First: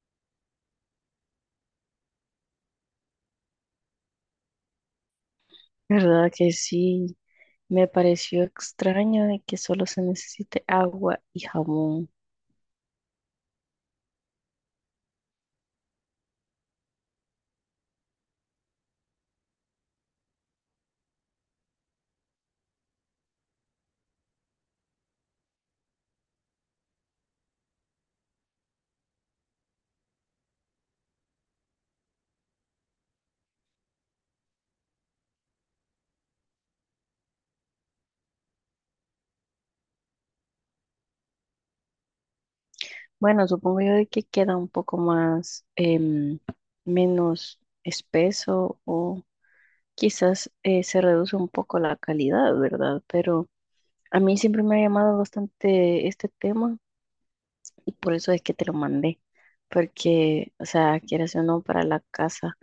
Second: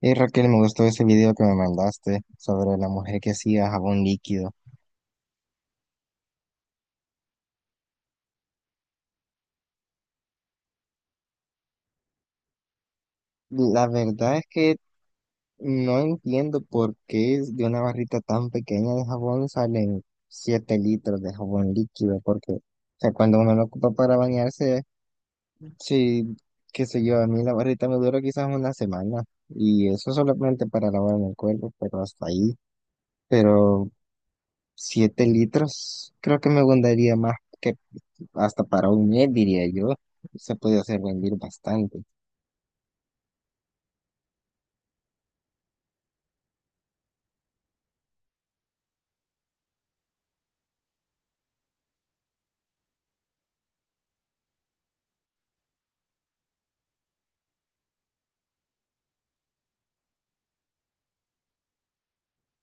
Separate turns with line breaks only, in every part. Hey Raquel, me gustó ese video que me mandaste sobre la mujer que hacía jabón líquido.
¿Verdad que sí? Me pareció extraño de que solo se necesite agua y jabón.
La verdad es que no entiendo por qué de una barrita tan pequeña de jabón salen 7 litros de jabón líquido, porque o sea, cuando uno lo ocupa para bañarse, sí, qué sé yo, a mí la barrita me dura quizás una semana y eso solamente para lavarme el cuerpo, pero hasta ahí. Pero 7 litros creo que me gustaría más, que hasta para un mes, diría yo, se podía hacer rendir bastante.
Bueno, supongo yo de que queda un poco más, menos espeso o quizás se reduce un poco la calidad, ¿verdad? Pero a mí siempre me ha llamado bastante este tema y por eso es que te lo mandé, porque, o sea, quieras o no, para la casa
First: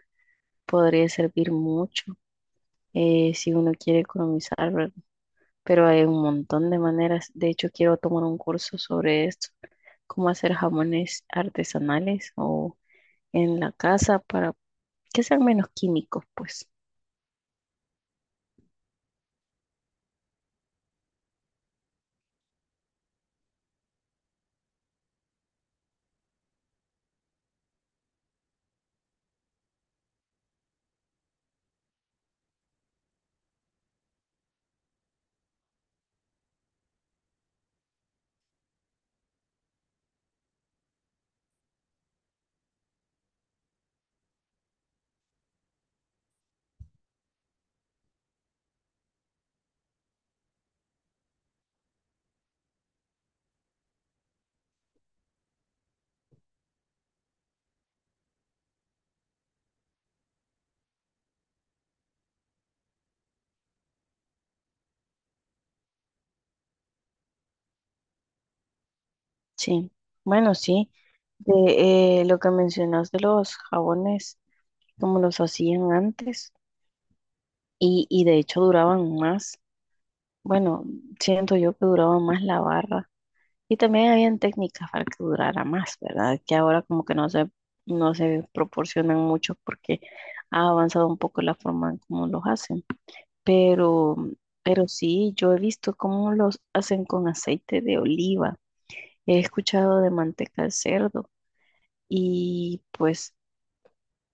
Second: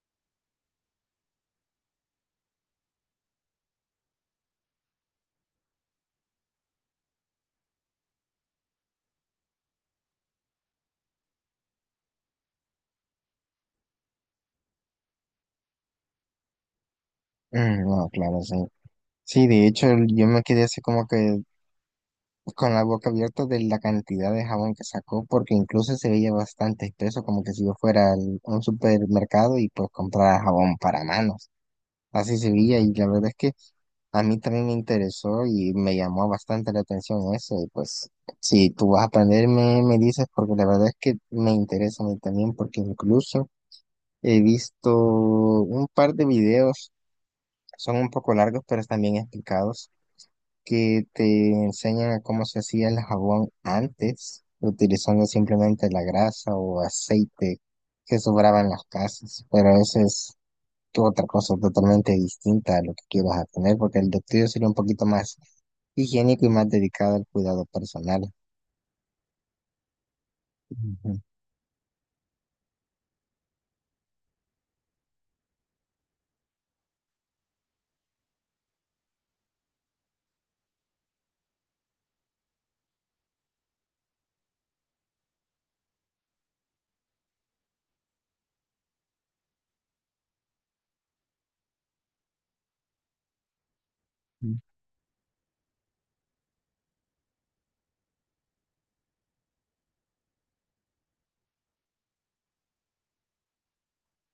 podría servir mucho si uno quiere economizar, ¿verdad? Pero hay un montón de maneras. De hecho, quiero tomar un curso sobre esto, cómo hacer jamones artesanales o en la casa para que sean menos químicos, pues.
Mm, no, claro, sí. Sí, de hecho, yo me quedé así como que con la boca abierta de la cantidad de jabón que sacó, porque incluso se veía bastante espeso, como que si yo fuera a un supermercado y pues comprara jabón para manos. Así se veía y la verdad es que a mí también me interesó y me llamó bastante la atención eso. Y pues, si tú vas a aprender, me dices, porque la verdad es que me interesa a mí también, porque incluso he visto un par de videos, son un poco largos, pero están bien explicados, que te enseñan a cómo se hacía el jabón antes, utilizando simplemente la grasa o aceite que sobraba en las casas. Pero esa es otra cosa totalmente distinta a lo que quieras a tener, porque el de tuyo sería un poquito más higiénico y más dedicado al cuidado personal.
Sí, bueno, sí.
Ujú.
De lo que mencionas de los jabones, como los hacían antes, y de hecho duraban más. Bueno, siento yo que duraba más la barra. Y también habían técnicas para que durara más, ¿verdad? Que ahora como que no se proporcionan mucho porque ha avanzado un poco la forma en cómo los hacen. Pero, pero sí, yo he visto cómo los hacen con aceite de oliva. He escuchado de manteca de cerdo y pues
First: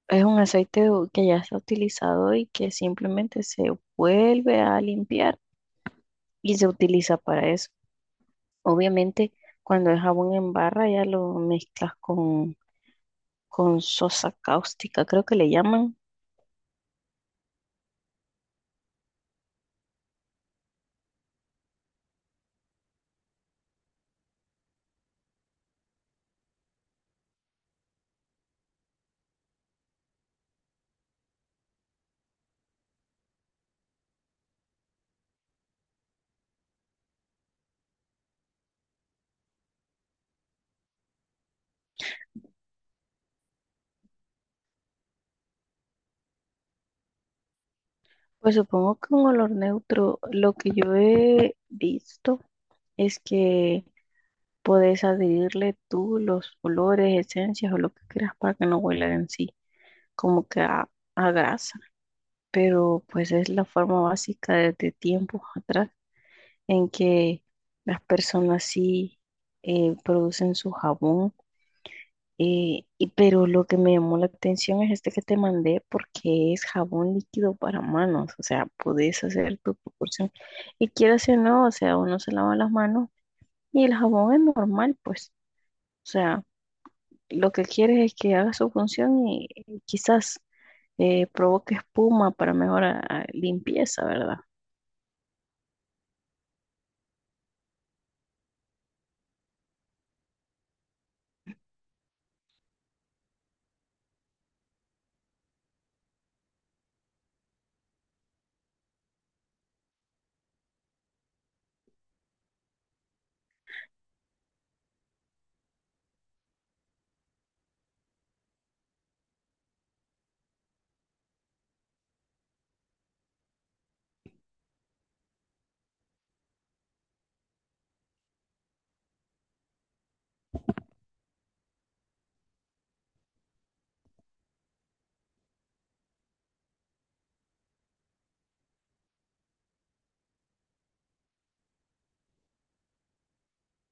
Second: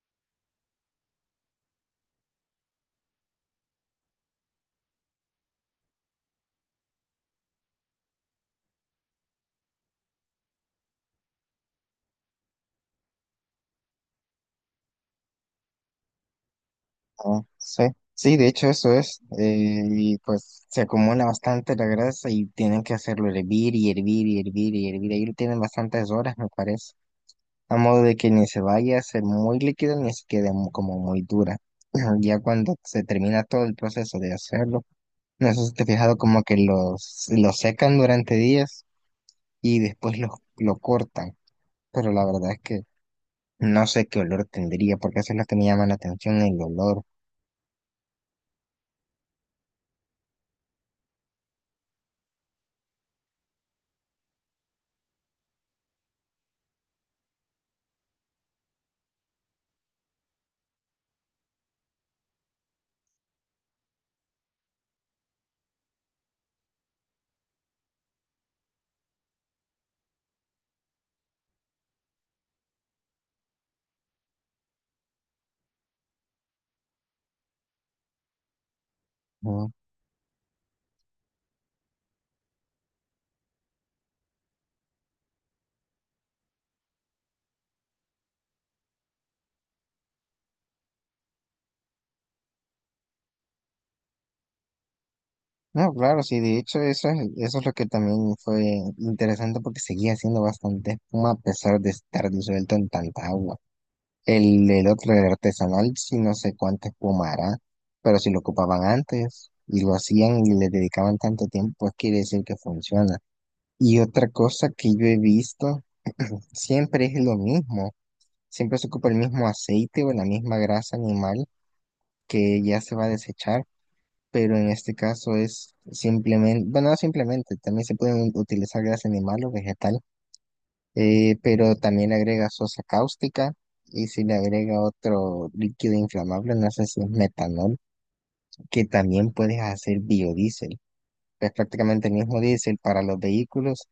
es un que ya está utilizado y que simplemente se vuelve a limpiar y se utiliza para eso. Obviamente, cuando es jabón en barra ya lo mezclas con sosa cáustica, creo que le llaman.
Ah, sí, sí, de hecho eso es, y pues se acumula bastante la grasa y tienen que hacerlo hervir y hervir y hervir y hervir, ahí lo tienen bastantes horas me parece, a modo de que ni se vaya a ser muy líquida ni se quede como muy dura. Ya cuando se termina todo el proceso de hacerlo, no sé si te has fijado como que los secan durante días y después los lo cortan, pero la verdad es que no sé qué olor tendría, porque eso es lo que me llama la atención, el olor.
Pues supongo que un olor neutro, lo que yo he visto es que podés adherirle tú los olores, esencias o lo que quieras para que no huela en sí, como que a grasa. Pero pues es la forma básica desde tiempos atrás en que las personas sí producen su jabón. Pero lo que me llamó la atención es este que te mandé porque es jabón líquido para manos, o sea, podés hacer
¿No?
tu proporción. Y quieras o no, o sea, uno se lava las manos y el jabón es normal, pues. O sea, lo que quieres es que haga su función y quizás provoque espuma para mejorar limpieza, ¿verdad?
No, claro, sí, de hecho eso es lo que también fue interesante porque seguía haciendo bastante espuma a pesar de estar disuelto en tanta agua. El otro, el artesanal, sí no sé cuánta espuma hará, pero si lo ocupaban antes y lo hacían y le dedicaban tanto tiempo, pues quiere decir que funciona. Y otra cosa que yo he visto, siempre es lo mismo, siempre se ocupa el mismo aceite o la misma grasa animal que ya se va a desechar, pero en este caso es simplemente, bueno, no simplemente, también se pueden utilizar grasa animal o vegetal, pero también le agrega sosa cáustica y si le agrega otro líquido inflamable, no sé si es metanol, que también puedes hacer biodiesel. Es prácticamente el mismo diésel para los vehículos,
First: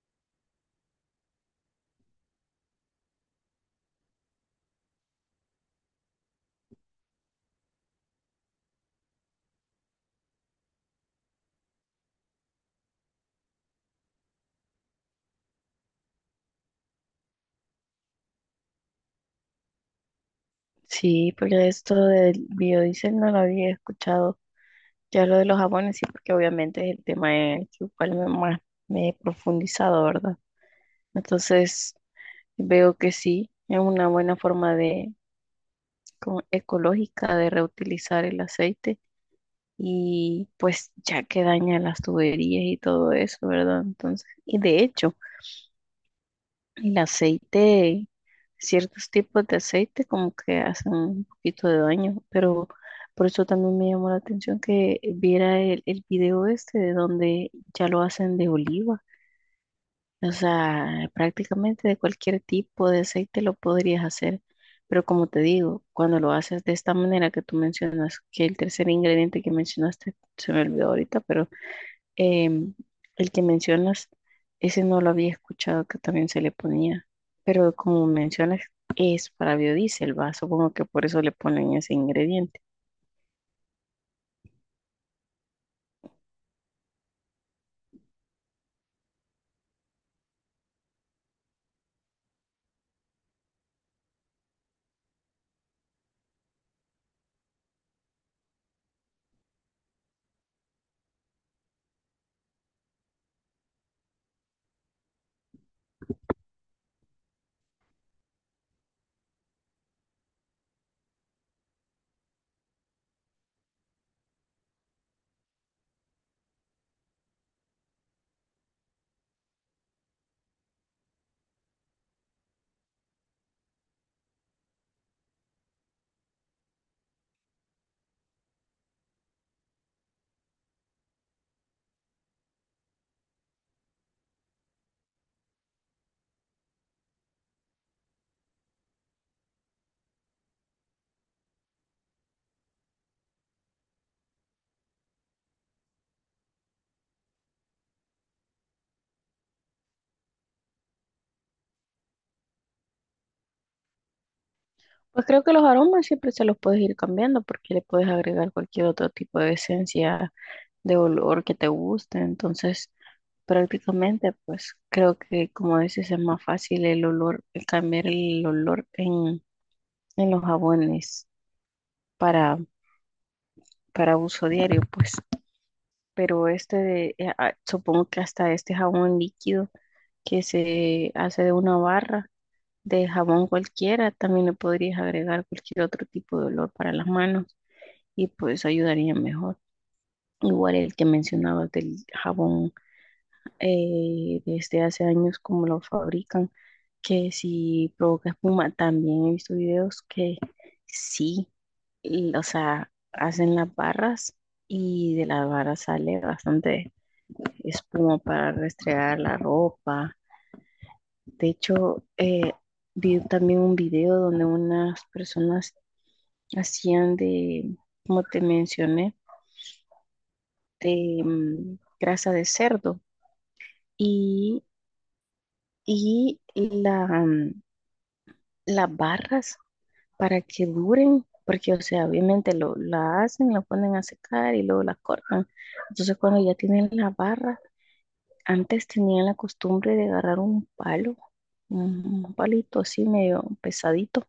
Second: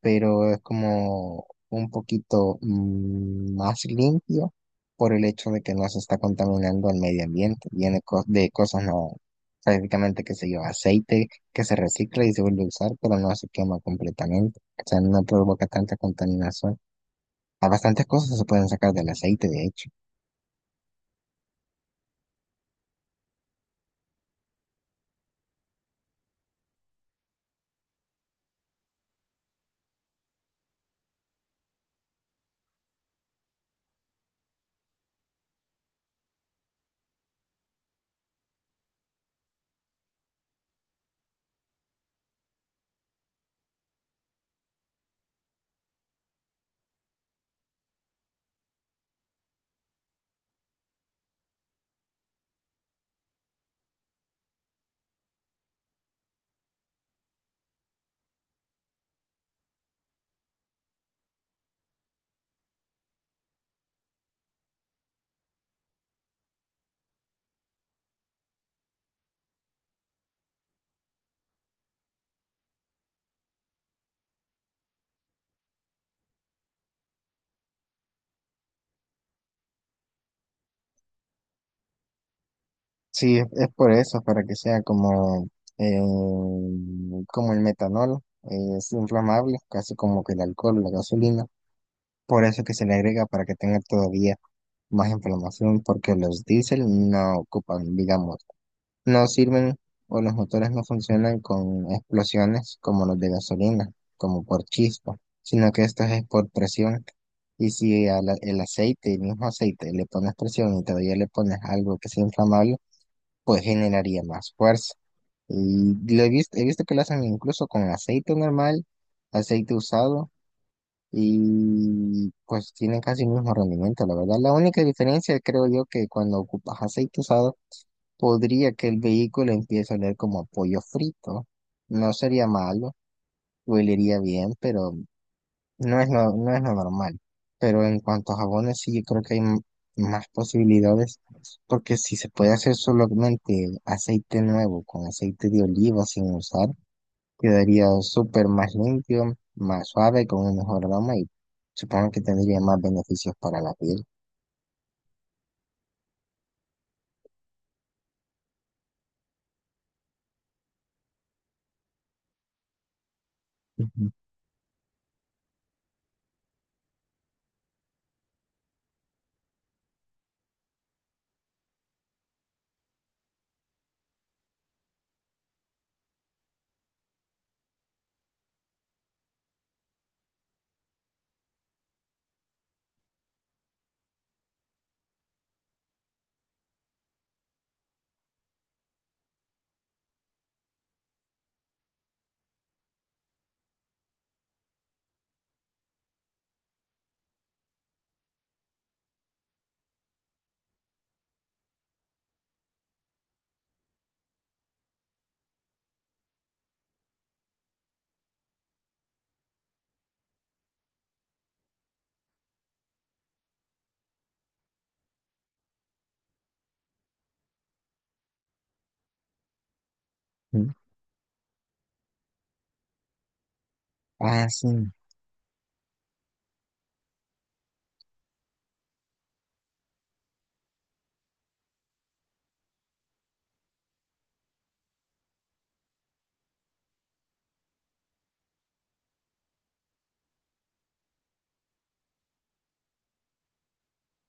pero es como un poquito más limpio por el hecho de que no se está contaminando al medio ambiente. Viene de cosas no, prácticamente, qué sé yo, aceite que se recicla y se vuelve a usar, pero no se quema completamente. O sea, no provoca tanta contaminación. A bastantes cosas se pueden sacar del aceite, de hecho.
Sí, pero esto del biodiesel no lo había escuchado. Ya lo de los jabones, sí, porque obviamente es el tema en el que igual más me he profundizado, ¿verdad? Entonces, veo que sí, es una buena forma de, como ecológica de reutilizar el aceite y pues ya que daña las tuberías y todo eso, ¿verdad? Entonces, y de hecho, el aceite, ciertos tipos de aceite como que hacen un poquito de daño, pero por eso también me llamó la atención que viera el video este de donde ya lo hacen de oliva. O sea, prácticamente de cualquier tipo de aceite lo podrías hacer. Pero como te digo, cuando lo haces de esta manera que tú mencionas, que el tercer ingrediente que mencionaste se me olvidó ahorita, pero Em, el que mencionas, ese no lo había escuchado que también se le ponía, pero como mencionas, es para biodiesel, va, supongo que por eso le ponen ese ingrediente.
Sí, es por eso, para que sea como, eh, como el metanol, es inflamable, casi como que el alcohol, la gasolina. Por eso que se le agrega para que tenga todavía más inflamación, porque los diésel no ocupan, digamos, no sirven o los motores no funcionan con explosiones como los de gasolina, como por chispa, sino que esto es por presión. Y si el aceite, el mismo aceite, le pones presión y todavía le pones algo que sea inflamable, pues generaría más fuerza. Y lo he visto que lo hacen incluso con aceite normal, aceite usado, y pues tienen casi el mismo rendimiento, la verdad. La única diferencia creo yo que cuando ocupas aceite usado, podría que el vehículo empiece a oler como a pollo frito. No sería malo, olería bien, pero no es lo normal, pero en cuanto a jabones, sí, yo creo que hay más posibilidades, porque si se puede hacer solamente aceite nuevo con aceite de oliva sin usar, quedaría súper más limpio, más suave, con un mejor aroma y supongo que tendría más beneficios para la piel.
Pues creo que los aromas siempre se los puedes ir cambiando porque le puedes agregar cualquier otro tipo de esencia, de olor que te guste, entonces
Ujú,
prácticamente, pues creo que como dices es más fácil el olor, el cambiar el olor en los jabones para, para uso diario, pues. Pero este, supongo que hasta este jabón líquido que se hace de una barra de jabón cualquiera, también le podrías agregar cualquier otro tipo de olor para las manos y pues ayudaría mejor. Igual el que mencionabas del jabón desde hace años como lo fabrican, que si provoca espuma, también he visto videos que sí, y, o sea, hacen las barras y de las barras sale bastante espuma para restregar la ropa. De hecho, vi también un video donde unas personas hacían de, como te mencioné,
ujú.
de grasa de cerdo
Ah,
y,
sí.
y la... las barras para que duren, porque, o sea, obviamente lo, la hacen, la ponen a secar y luego la cortan. Entonces, cuando ya tienen la barra, antes tenían la costumbre de agarrar un palo, un palito así medio pesadito,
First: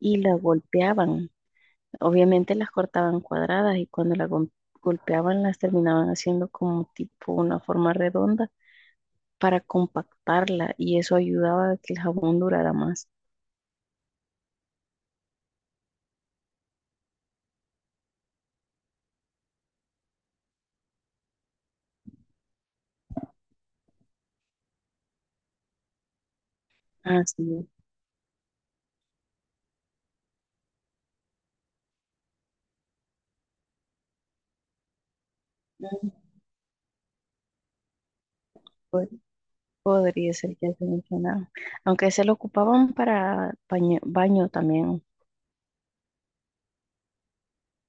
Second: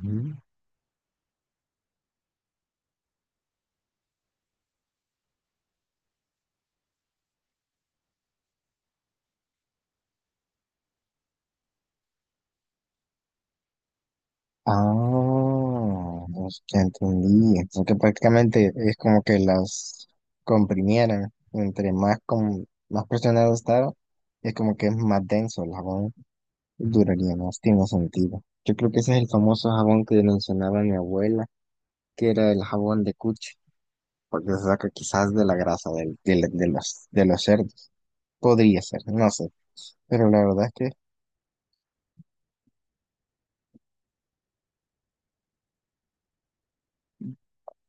y la golpeaban. Obviamente las cortaban cuadradas y cuando golpeaban las terminaban haciendo como tipo una forma redonda para compactarla y eso ayudaba a que el jabón durara más.
Ah, ya entendí. Entonces que prácticamente es como que las comprimieran. Más presionado estaba, es como que es más denso el jabón. Duraría más,
Así.
tiene sentido. Yo creo que ese es el famoso jabón que mencionaba mi abuela, que era el jabón de cuche, porque se saca quizás de la grasa de los cerdos. Podría ser, no sé. Pero
Podría
la
ser
verdad es
que se
que
mencionaba. Aunque se lo ocupaban para baño, baño también.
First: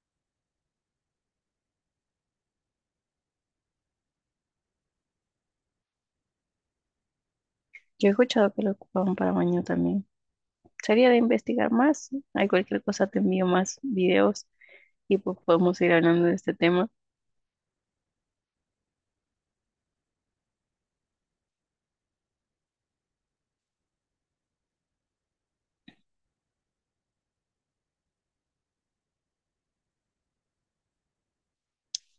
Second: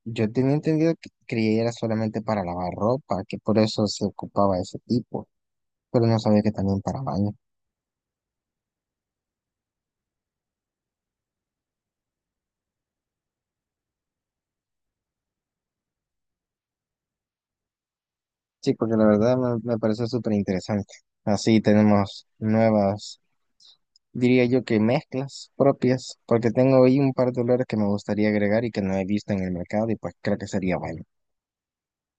yo tenía entendido que creía era solamente para lavar ropa, que por eso se ocupaba ese tipo, pero no sabía que también para baño.
Yo he escuchado que lo ocupaban para baño también. Sería de investigar más, ¿no? Hay cualquier cosa, te envío más videos y pues podemos ir hablando de este tema.
Sí, porque la verdad me parece súper interesante. Así tenemos nuevas, diría yo que mezclas propias, porque tengo ahí un par de olores que me gustaría agregar y que no he visto en el mercado y pues creo que sería bueno.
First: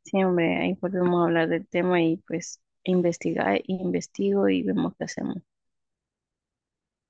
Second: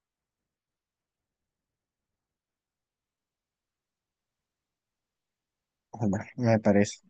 Siempre ahí podemos hablar del tema y pues investigar, investigo y vemos qué hacemos.
Bueno, me parece.